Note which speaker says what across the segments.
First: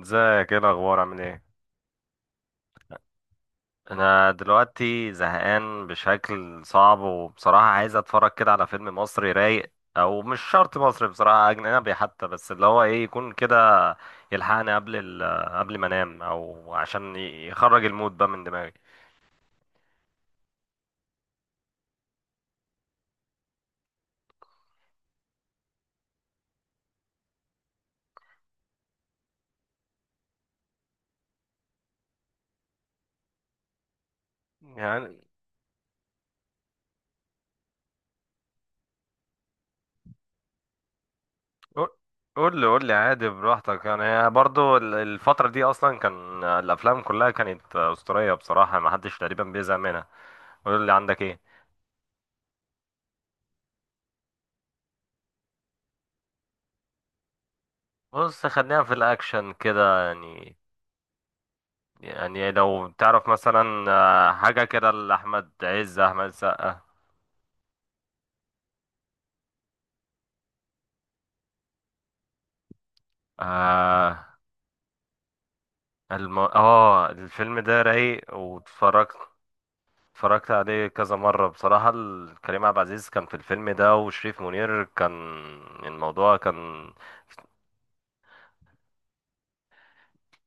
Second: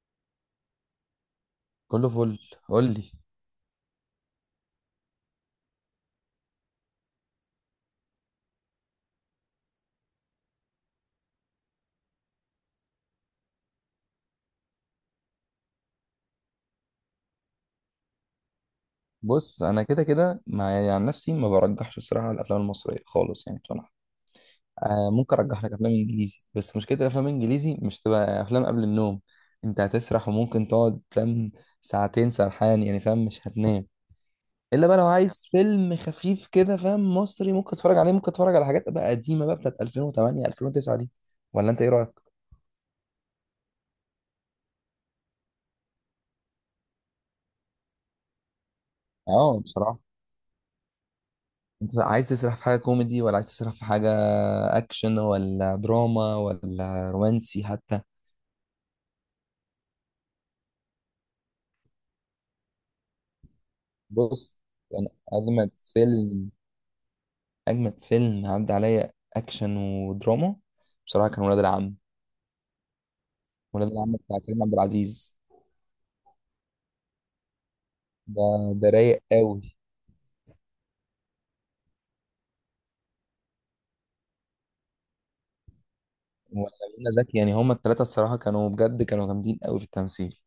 Speaker 1: ازيك، ايه الاخبار؟ عامل ايه؟
Speaker 2: كله فل. قول لي.
Speaker 1: انا دلوقتي زهقان بشكل صعب، وبصراحه عايز اتفرج كده على فيلم مصري رايق، او مش شرط مصري، بصراحه اجنبي حتى، بس اللي هو ايه، يكون كده يلحقني قبل قبل ما انام، او عشان يخرج المود بقى من دماغي.
Speaker 2: بص، انا كده كده مع يعني عن نفسي ما برجحش الصراحه الافلام المصريه خالص يعني بصراحه. آه، ممكن ارجح لك افلام انجليزي، بس مشكله الافلام الانجليزي مش تبقى افلام قبل النوم. انت هتسرح وممكن تقعد، فاهم، ساعتين سرحان يعني، فاهم، مش هتنام. الا بقى لو
Speaker 1: يعني.
Speaker 2: عايز فيلم خفيف كده، فاهم، مصري، ممكن تتفرج عليه، ممكن تتفرج على حاجات بقى قديمه بقى بتاعت 2008 2009 دي. ولا انت
Speaker 1: قول،
Speaker 2: ايه رايك؟
Speaker 1: قول لي عادي براحتك، يعني برضو الفترة دي أصلا كان الأفلام كلها كانت أسطورية، بصراحة محدش تقريبا
Speaker 2: اه،
Speaker 1: بيزهق
Speaker 2: بصراحه،
Speaker 1: منها. قول لي عندك إيه.
Speaker 2: انت عايز تسرح في حاجة كوميدي ولا عايز تسرح في حاجة اكشن ولا دراما ولا رومانسي حتى؟
Speaker 1: بص خلينا في الأكشن كده يعني لو تعرف مثلا آه،
Speaker 2: بص،
Speaker 1: حاجة كده
Speaker 2: يعني
Speaker 1: لأحمد
Speaker 2: اجمد
Speaker 1: عز، أحمد
Speaker 2: فيلم
Speaker 1: السقا.
Speaker 2: اجمد فيلم عدى عليا اكشن ودراما، بصراحة كان ولاد العم. ولاد العم
Speaker 1: آه،
Speaker 2: بتاع كريم عبد العزيز.
Speaker 1: الم... اه الفيلم ده رايق
Speaker 2: ده ده
Speaker 1: واتفرجت.
Speaker 2: رايق قوي.
Speaker 1: اتفرجت عليه كذا مرة بصراحة، كريم عبد العزيز كان في الفيلم ده، وشريف منير كان، الموضوع
Speaker 2: ولا
Speaker 1: كان.
Speaker 2: منى زكي، يعني هما التلاتة الصراحة كانوا بجد كانوا جامدين قوي في التمثيل.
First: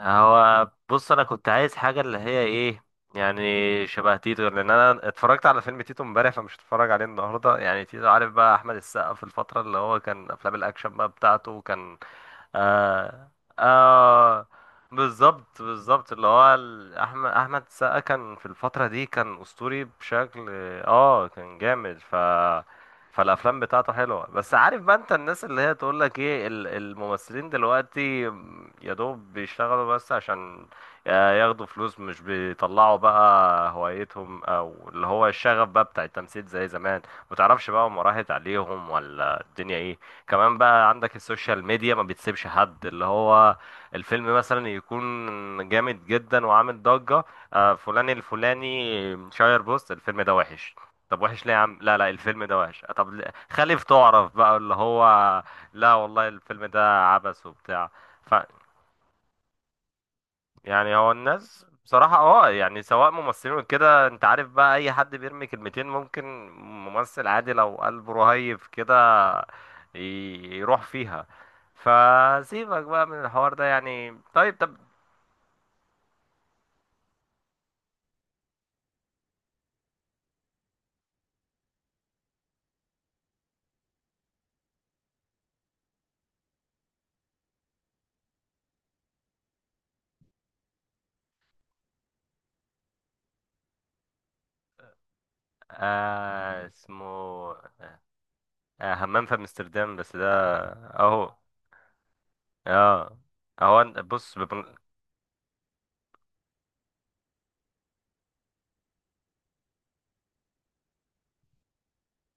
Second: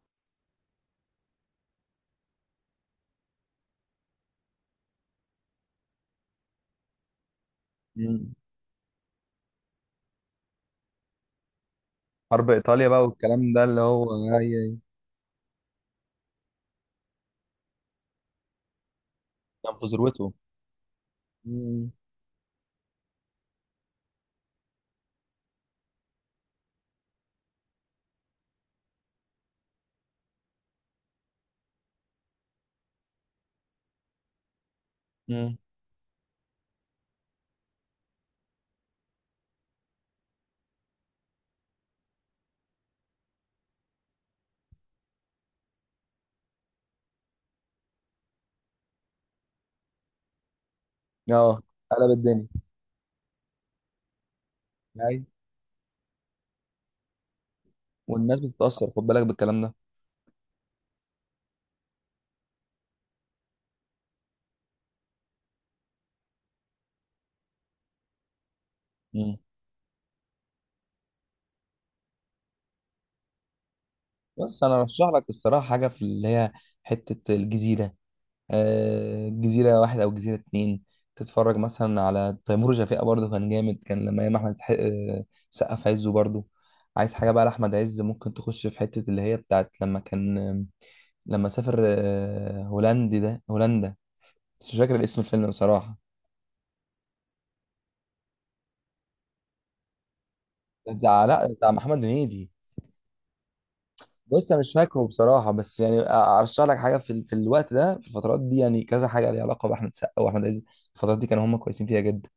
Speaker 1: هو بص، انا كنت عايز حاجه اللي هي ايه، يعني شبه تيتو، لان انا اتفرجت على فيلم تيتو امبارح، فمش هتفرج عليه النهارده يعني. تيتو عارف
Speaker 2: مم.
Speaker 1: بقى، احمد السقا في الفتره اللي هو كان افلام الاكشن بقى بتاعته كان.
Speaker 2: حرب ايطاليا بقى
Speaker 1: آه،
Speaker 2: والكلام ده، اللي هو
Speaker 1: آه، بالظبط، بالظبط، اللي هو احمد السقا كان في الفتره دي كان
Speaker 2: كان
Speaker 1: اسطوري
Speaker 2: في ذروته.
Speaker 1: بشكل. اه كان
Speaker 2: مم.
Speaker 1: جامد ف، فالافلام بتاعته حلوه، بس عارف بقى انت الناس اللي هي تقول لك ايه الممثلين دلوقتي يا دوب بيشتغلوا بس عشان ياخدوا فلوس، مش بيطلعوا بقى هوايتهم او اللي هو
Speaker 2: مم.
Speaker 1: الشغف بقى بتاع التمثيل زي زمان. متعرفش بقى هم راحت عليهم ولا الدنيا ايه. كمان بقى عندك السوشيال ميديا ما بتسيبش حد اللي هو، الفيلم مثلا يكون جامد جدا وعامل ضجة، آه، فلان الفلاني شاير بوست الفيلم ده وحش. طب وحش ليه يا
Speaker 2: اه.
Speaker 1: عم؟ لا لا،
Speaker 2: قلب
Speaker 1: الفيلم
Speaker 2: الدنيا،
Speaker 1: ده وحش طب، خليف تعرف بقى اللي هو. لا والله، الفيلم ده عبث وبتاع. ف،
Speaker 2: والناس بتتأثر، خد بالك بالكلام ده.
Speaker 1: يعني هو الناس بصراحة اه يعني، سواء ممثلين وكده، انت عارف بقى اي حد بيرمي كلمتين، ممكن ممثل عادي لو قلبه رهيف كده،
Speaker 2: مم.
Speaker 1: ي- يروح فيها. فسيبك بقى من الحوار ده يعني، طيب
Speaker 2: بس
Speaker 1: طب.
Speaker 2: انا ارشح لك الصراحه حاجه في اللي هي حته الجزيره. آه، جزيره واحد او جزيره اتنين. تتفرج مثلا على تيمور وشفيقة، برضه كان جامد، كان لما ايام احمد حق- آه، سقا في عزه برضه. عايز حاجه بقى لاحمد عز، ممكن تخش في حته اللي هي بتاعت لما كان، لما سافر، هولندي ده هولندا، بس مش فاكر الاسم الفيلم بصراحه.
Speaker 1: آه اسمه، آه همام في امستردام، بس ده.
Speaker 2: بتاع
Speaker 1: اهو.
Speaker 2: لا بتاع محمد هنيدي.
Speaker 1: اه. هو بص.
Speaker 2: بص انا مش فاكره بصراحه، بس يعني ارشح لك حاجه في الوقت ده، في الفترات دي، يعني كذا حاجه ليها علاقه باحمد سقا واحمد عز. الفترات دي كانوا هم كويسين فيها جدا.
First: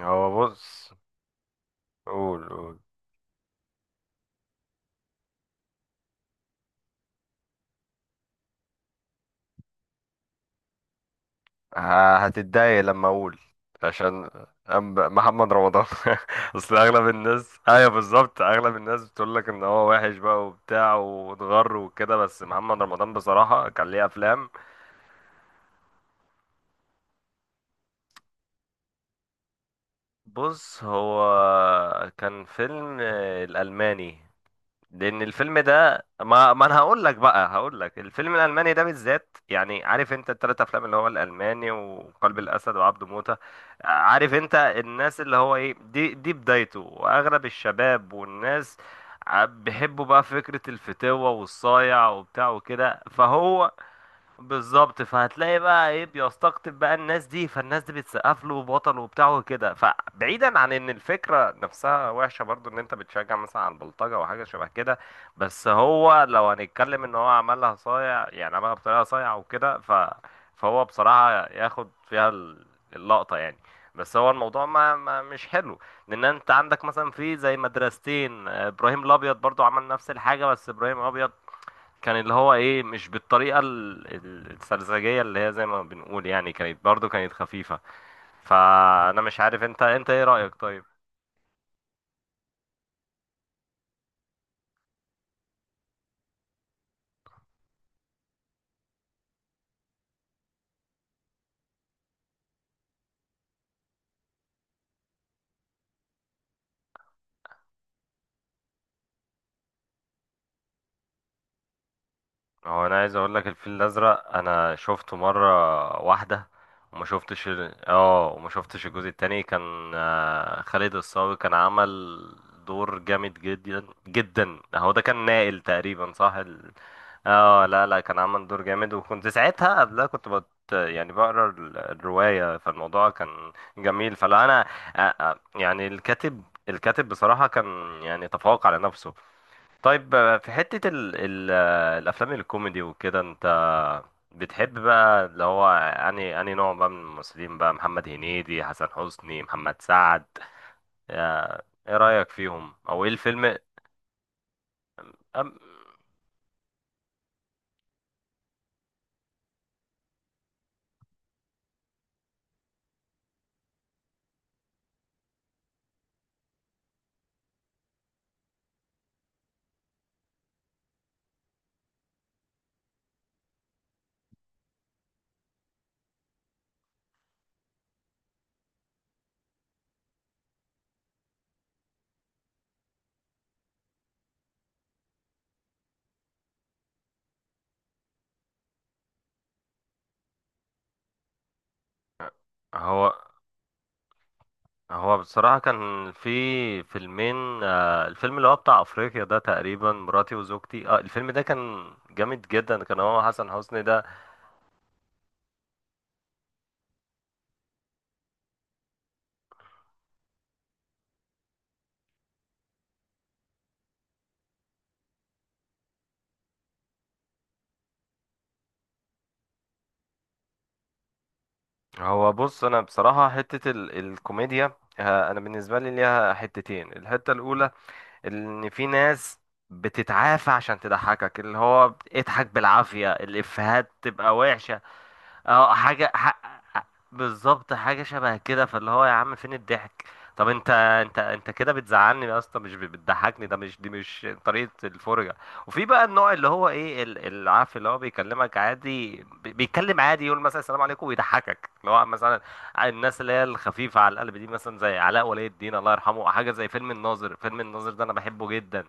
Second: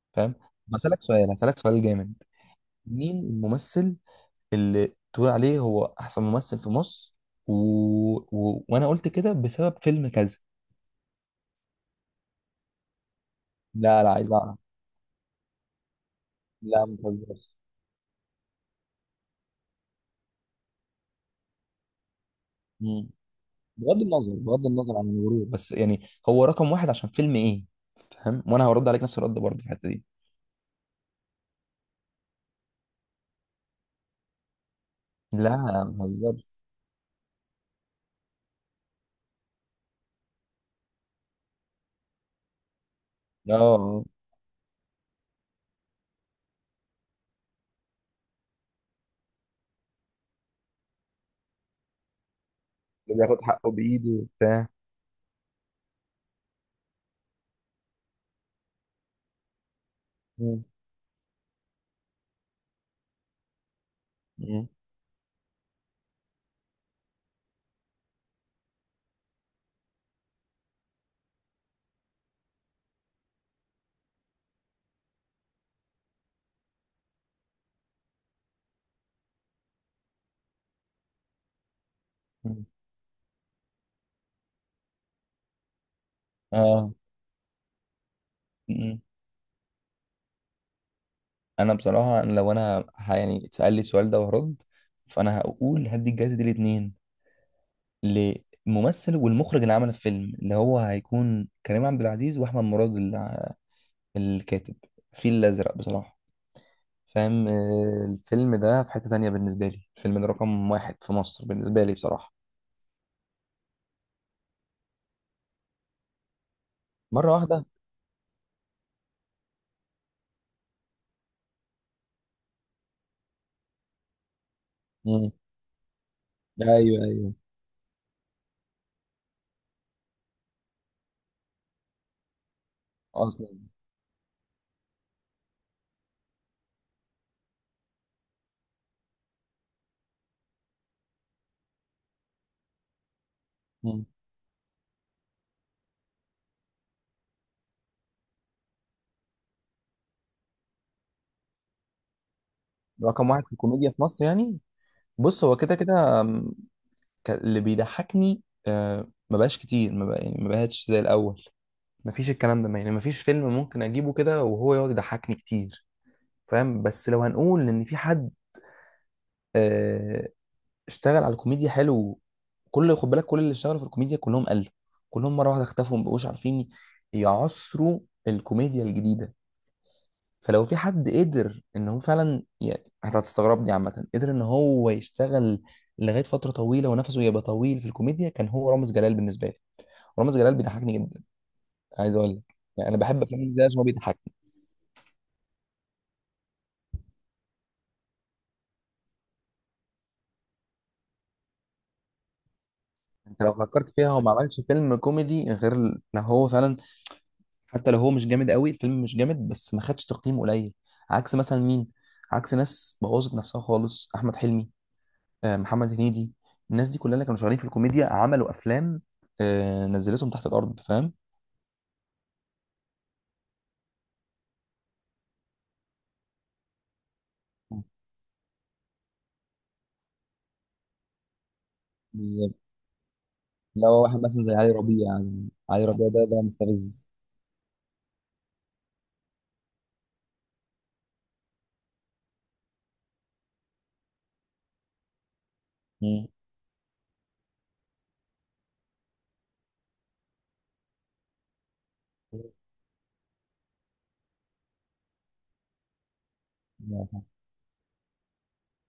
Speaker 1: هو
Speaker 2: فاهم؟
Speaker 1: بص.
Speaker 2: بسالك سؤال هسالك سؤال جامد.
Speaker 1: قول، قول.
Speaker 2: مين الممثل اللي تقول عليه هو احسن ممثل في مصر؟ و... و... وانا قلت كده بسبب فيلم كذا.
Speaker 1: هتتضايق لما اقول؟
Speaker 2: لا لا،
Speaker 1: عشان
Speaker 2: عايز اعرف.
Speaker 1: محمد رمضان اصل
Speaker 2: لا، ما
Speaker 1: اغلب
Speaker 2: تهزرش.
Speaker 1: الناس، ايوه بالظبط، اغلب الناس بتقول لك ان هو وحش بقى وبتاع واتغر وكده، بس محمد
Speaker 2: مم.
Speaker 1: رمضان بصراحة كان ليه افلام.
Speaker 2: بغض النظر عن الغرور، بس يعني هو رقم واحد عشان فيلم ايه؟ فاهم؟ وانا هرد عليك نفس الرد برضه في الحته دي.
Speaker 1: بص هو، كان فيلم الالماني، لان الفيلم
Speaker 2: لا، ما
Speaker 1: ده
Speaker 2: تهزرش.
Speaker 1: ما انا هقول لك بقى، هقول لك الفيلم الالماني ده بالذات، يعني عارف انت التلات افلام اللي هو الالماني وقلب الاسد وعبده موتة.
Speaker 2: اه. آه.
Speaker 1: عارف انت الناس اللي هو ايه، دي بدايته، واغلب الشباب والناس بيحبوا بقى فكرة الفتوة والصايع وبتاع وكده
Speaker 2: اللي بياخد حقه
Speaker 1: فهو.
Speaker 2: بايده وبتاع.
Speaker 1: بالظبط، فهتلاقي بقى ايه بيستقطب بقى الناس دي، فالناس دي بتسقف له بطل وبتاع وكده، فبعيدا
Speaker 2: مم.
Speaker 1: عن ان الفكره نفسها وحشه برضو، ان انت بتشجع مثلا على البلطجه وحاجه شبه
Speaker 2: مم.
Speaker 1: كده، بس هو لو هنتكلم ان هو عملها صايع، يعني عملها بطريقه صايعه وكده ف، فهو بصراحه ياخد فيها اللقطه يعني. بس هو الموضوع ما مش حلو. لان انت عندك مثلا في زي مدرستين، آه، ابراهيم الابيض برضو عمل نفس الحاجه، بس ابراهيم الابيض كان اللي هو
Speaker 2: مم.
Speaker 1: ايه مش بالطريقه السرزجيه اللي هي زي ما بنقول يعني، كانت
Speaker 2: اه.
Speaker 1: برضو كانت خفيفه.
Speaker 2: مم.
Speaker 1: فانا مش عارف انت ايه رايك طيب؟
Speaker 2: انا بصراحه، أنا لو انا ه- يعني اتسال لي السؤال ده وهرد، فانا هقول هدي الجائزه دي الاثنين، للممثل والمخرج اللي عمل الفيلم، اللي هو هيكون كريم عبد العزيز واحمد مراد، الكاتب. الفيل الازرق بصراحه. فاهم؟ الفيلم ده في حته تانية بالنسبه لي، الفيلم ده رقم واحد في مصر بالنسبه لي بصراحه.
Speaker 1: هو انا عايز اقول لك، الفيل الازرق انا شفته مره واحده. وما
Speaker 2: مره
Speaker 1: شفتش
Speaker 2: واحده.
Speaker 1: وما شفتش الجزء التاني، كان آه، خالد الصاوي كان عمل دور جامد جدا جدا. هو ده كان
Speaker 2: مم.
Speaker 1: نائل تقريبا صح
Speaker 2: ايوه ايوه،
Speaker 1: اه لا لا، كان عمل دور جامد. وكنت ساعتها قبلها كنت يعني بقرا الروايه، فالموضوع
Speaker 2: اصلا.
Speaker 1: كان جميل، فلا انا، آه، آه، يعني الكاتب، الكاتب بصراحه كان، يعني تفوق على نفسه. طيب آه، في حتة ال ال آه، الأفلام الكوميدي وكده، أنت
Speaker 2: مم.
Speaker 1: بتحب بقى اللي هو أنهي نوع بقى من الممثلين بقى، محمد هنيدي، حسن حسني، محمد سعد، آه، إيه رأيك فيهم، أو إيه
Speaker 2: رقم واحد في
Speaker 1: الفيلم؟
Speaker 2: الكوميديا في مصر يعني؟ بص، هو
Speaker 1: أم-
Speaker 2: كده كده اللي بيضحكني ما بقاش كتير، ما بقى يعني، ما بقاش زي الاول. ما فيش الكلام ده، يعني ما فيش فيلم ممكن اجيبه كده وهو يقعد يضحكني كتير. فاهم؟ بس لو هنقول ان في حد آه، اشتغل على الكوميديا حلو، خد بالك، كل اللي اشتغلوا في الكوميديا كلهم قالوا، كلهم مره واحده اختفوا، ما بقوش عارفين يعصروا الكوميديا الجديده. فلو في حد قدر ان هو فعلا، يعني انت هتستغربني عامه، قدر ان هو يشتغل لغايه فتره طويله ونفسه يبقى طويل في الكوميديا، كان هو رامز جلال بالنسبه لي. رامز جلال بيضحكني جدا. عايز اقول لك يعني انا
Speaker 1: هو،
Speaker 2: بحب افلام رامز جلال عشان هو بيضحكني.
Speaker 1: هو بصراحة كان في فيلمين، آه، الفيلم اللي هو بتاع أفريقيا ده تقريبا، مراتي وزوجتي، اه الفيلم ده كان جامد جدا، كان هو
Speaker 2: انت
Speaker 1: حسن
Speaker 2: لو
Speaker 1: حسني
Speaker 2: فكرت
Speaker 1: ده.
Speaker 2: فيها، هو ما عملش فيلم كوميدي غير ال- لو هو فعلا، حتى لو هو مش جامد قوي الفيلم، مش جامد بس ما خدش تقييم قليل. عكس مثلا مين؟ عكس ناس بوظت نفسها خالص، احمد حلمي، محمد هنيدي. الناس دي كلها اللي كانوا شغالين في الكوميديا عملوا افلام، نزلتهم تحت الارض. فاهم؟
Speaker 1: هو بص، انا بصراحه حته ال الكوميديا، آه، انا بالنسبه لي ليها حتتين. الحته الاولى، ان في ناس بتتعافى عشان تضحكك، اللي هو اضحك
Speaker 2: بالظبط.
Speaker 1: بالعافيه، الافيهات
Speaker 2: لو واحد
Speaker 1: تبقى
Speaker 2: مثلا زي علي
Speaker 1: وحشه.
Speaker 2: ربيع، يعني
Speaker 1: اه
Speaker 2: علي ربيع
Speaker 1: حاجة
Speaker 2: ده ده مستفز.
Speaker 1: بالظبط، حاجة شبه كده، فاللي هو يا عم فين الضحك؟ طب انت كده بتزعلني اصلا مش بتضحكني، ده مش دي مش طريقة الفرجة. وفي بقى
Speaker 2: مم.
Speaker 1: النوع اللي هو ايه، عارف اللي هو بيكلمك عادي، بيتكلم عادي، يقول مثلا السلام عليكم ويضحكك، اللي هو مثلا الناس اللي هي الخفيفة على القلب دي، مثلا زي علاء ولي الدين الله يرحمه، حاجة زي فيلم
Speaker 2: الله يرحمه.
Speaker 1: الناظر، فيلم الناظر ده انا بحبه جدا.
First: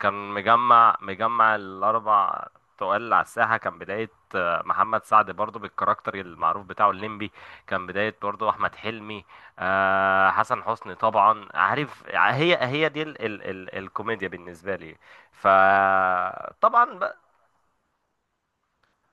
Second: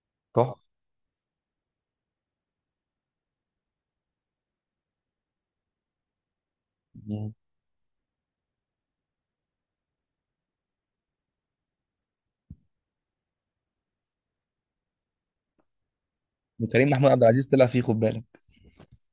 Speaker 1: كان
Speaker 2: تحفة.
Speaker 1: مجمع الاربع تقال على الساحة. كان بداية محمد سعد برضو، بالكاركتر المعروف بتاعه الليمبي.
Speaker 2: مم.
Speaker 1: كان بداية برضو أحمد حلمي، آه، حسن حسني طبعا. عارف هي هي دي ال ال ال الكوميديا بالنسبة لي، فطبعا
Speaker 2: وكريم محمود
Speaker 1: بقى.
Speaker 2: عبد العزيز طلع فيه، خد بالك،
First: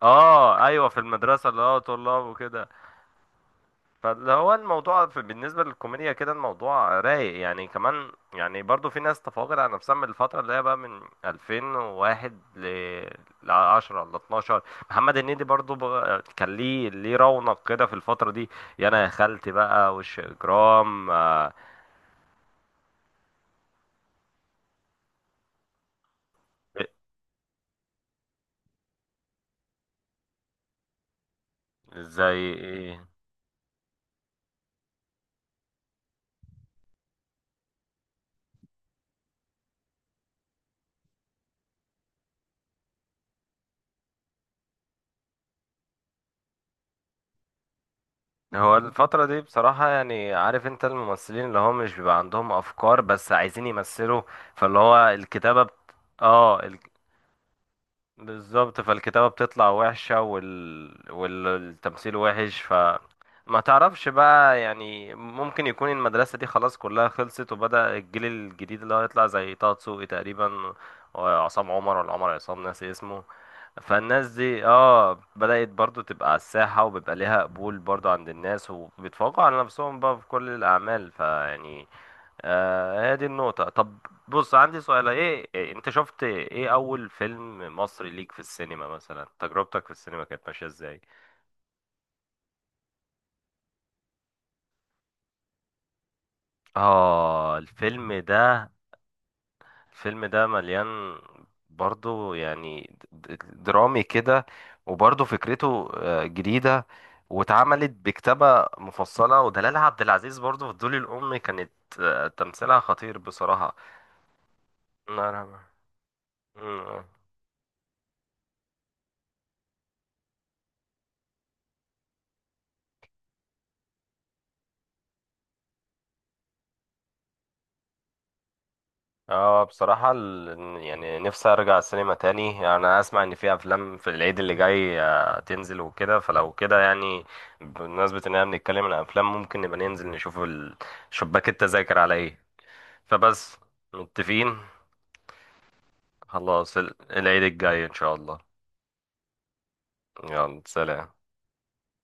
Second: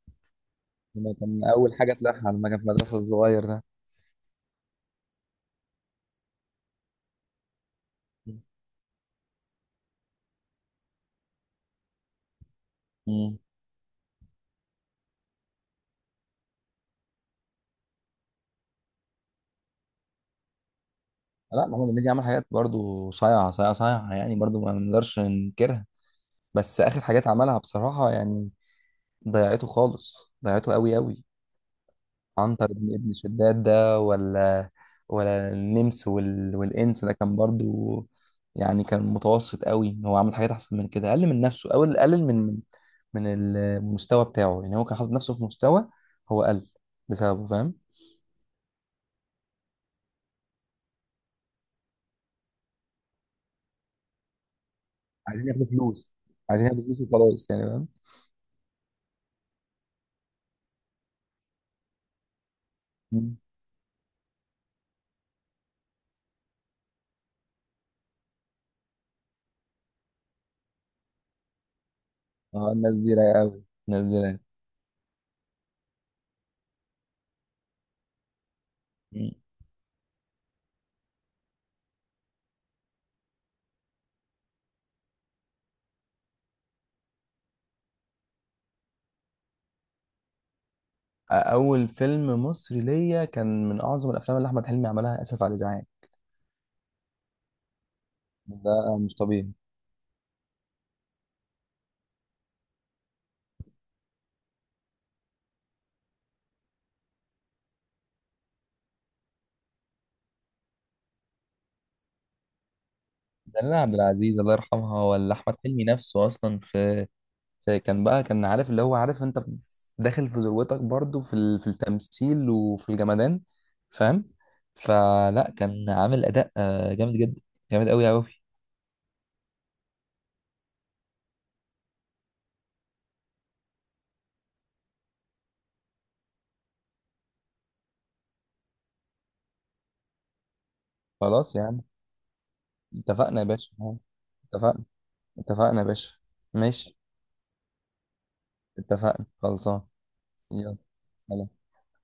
Speaker 1: اه ايوه، في
Speaker 2: لما كان
Speaker 1: المدرسة اللي
Speaker 2: اول
Speaker 1: هو
Speaker 2: حاجه
Speaker 1: طلاب
Speaker 2: طلعها، لما كان في
Speaker 1: وكده.
Speaker 2: المدرسه الصغير ده.
Speaker 1: فاللي هو الموضوع في بالنسبة للكوميديا كده، الموضوع رايق يعني. كمان يعني برضو في ناس تفاقد على نفسها من الفترة اللي هي بقى من 2001
Speaker 2: مم.
Speaker 1: ل 10 ل 12. محمد هنيدي برضو كان ليه رونق كده في الفترة دي، يا انا يا خالتي بقى وش اجرام، آه.
Speaker 2: لا، محمود هنيدي عمل حاجات برضو صايعه صايعه صايعه، يعني برضو ما نقدرش ننكرها. بس اخر حاجات عملها بصراحه يعني ضيعته خالص، ضيعته قوي قوي.
Speaker 1: زي
Speaker 2: عنتر بن
Speaker 1: ايه؟
Speaker 2: ابن شداد ده، ولا والإنس ده، كان برضو يعني كان متوسط قوي. هو عمل حاجات أحسن من كده، أقل من نفسه أو أقل من من المستوى بتاعه. يعني هو كان حاطط نفسه في مستوى، هو قل بسببه. فاهم؟
Speaker 1: هو الفترة دي بصراحة يعني، عارف انت الممثلين اللي هم مش بيبقى عندهم افكار، بس عايزين يمثلوا، فاللي هو
Speaker 2: عايزين
Speaker 1: الكتابة
Speaker 2: ياخدوا فلوس.
Speaker 1: اه
Speaker 2: عايزين ياخدوا فلوس وخلاص يعني. فاهم؟
Speaker 1: بالظبط، فالكتابة بتطلع وحشة، والتمثيل وحش ف.
Speaker 2: مم.
Speaker 1: ما تعرفش بقى يعني، ممكن يكون المدرسة دي خلاص كلها خلصت، وبدأ الجيل الجديد اللي هو يطلع زي طه دسوقي تقريبا، وعصام عمر، ولا عمر عصام،
Speaker 2: اه،
Speaker 1: ناسي
Speaker 2: الناس دي
Speaker 1: اسمه.
Speaker 2: رايقة قوي، الناس دي
Speaker 1: فالناس
Speaker 2: رايقة.
Speaker 1: دي اه بدأت برضو تبقى على الساحة، وبيبقى ليها قبول برضو عند الناس،
Speaker 2: مم.
Speaker 1: وبيتفوقوا على نفسهم بقى في كل الأعمال، فيعني آه، هي دي النقطة. طب بص، عندي سؤال، ايه إيه، انت شفت ايه اول فيلم مصري ليك في السينما؟ مثلا تجربتك في السينما كانت ماشية ازاي؟
Speaker 2: أول فيلم مصري ليا كان من أعظم الأفلام اللي أحمد حلمي عملها، آسف على الإزعاج.
Speaker 1: اه الفيلم ده.
Speaker 2: ده مش طبيعي.
Speaker 1: الفيلم ده مليان برضو يعني، درامي كده، وبرضو فكرته آه، جديدة، واتعملت بكتابة مفصلة. ودلال عبد العزيز برضو في الدول الأم كانت آه، تمثيلها خطير
Speaker 2: دلال
Speaker 1: بصراحة.
Speaker 2: عبد العزيز الله يرحمها، ولا احمد
Speaker 1: الله
Speaker 2: حلمي نفسه اصلا،
Speaker 1: يرحمه.
Speaker 2: في, في كان بقى كان عارف، اللي هو، عارف انت داخل في ذروتك برضو في في التمثيل وفي الجمدان. فاهم؟ فلا كان عامل اداء جامد جدا، جامد قوي قوي.
Speaker 1: اه بصراحة يعني نفسي ارجع السينما تاني. يعني انا اسمع ان في افلام في العيد اللي جاي آه، تنزل وكده، فلو كده يعني بمناسبة ان احنا بنتكلم عن افلام، ممكن نبقى ننزل نشوف شباك
Speaker 2: خلاص يا عم،
Speaker 1: التذاكر على ايه.
Speaker 2: اتفقنا يا
Speaker 1: فبس،
Speaker 2: باشا.
Speaker 1: متفقين.
Speaker 2: اتفقنا. اتفقنا يا باشا.
Speaker 1: خلاص
Speaker 2: ماشي،
Speaker 1: العيد الجاي ان شاء الله.
Speaker 2: اتفقنا خلصان.
Speaker 1: يلا
Speaker 2: يلا
Speaker 1: سلام.
Speaker 2: سلام.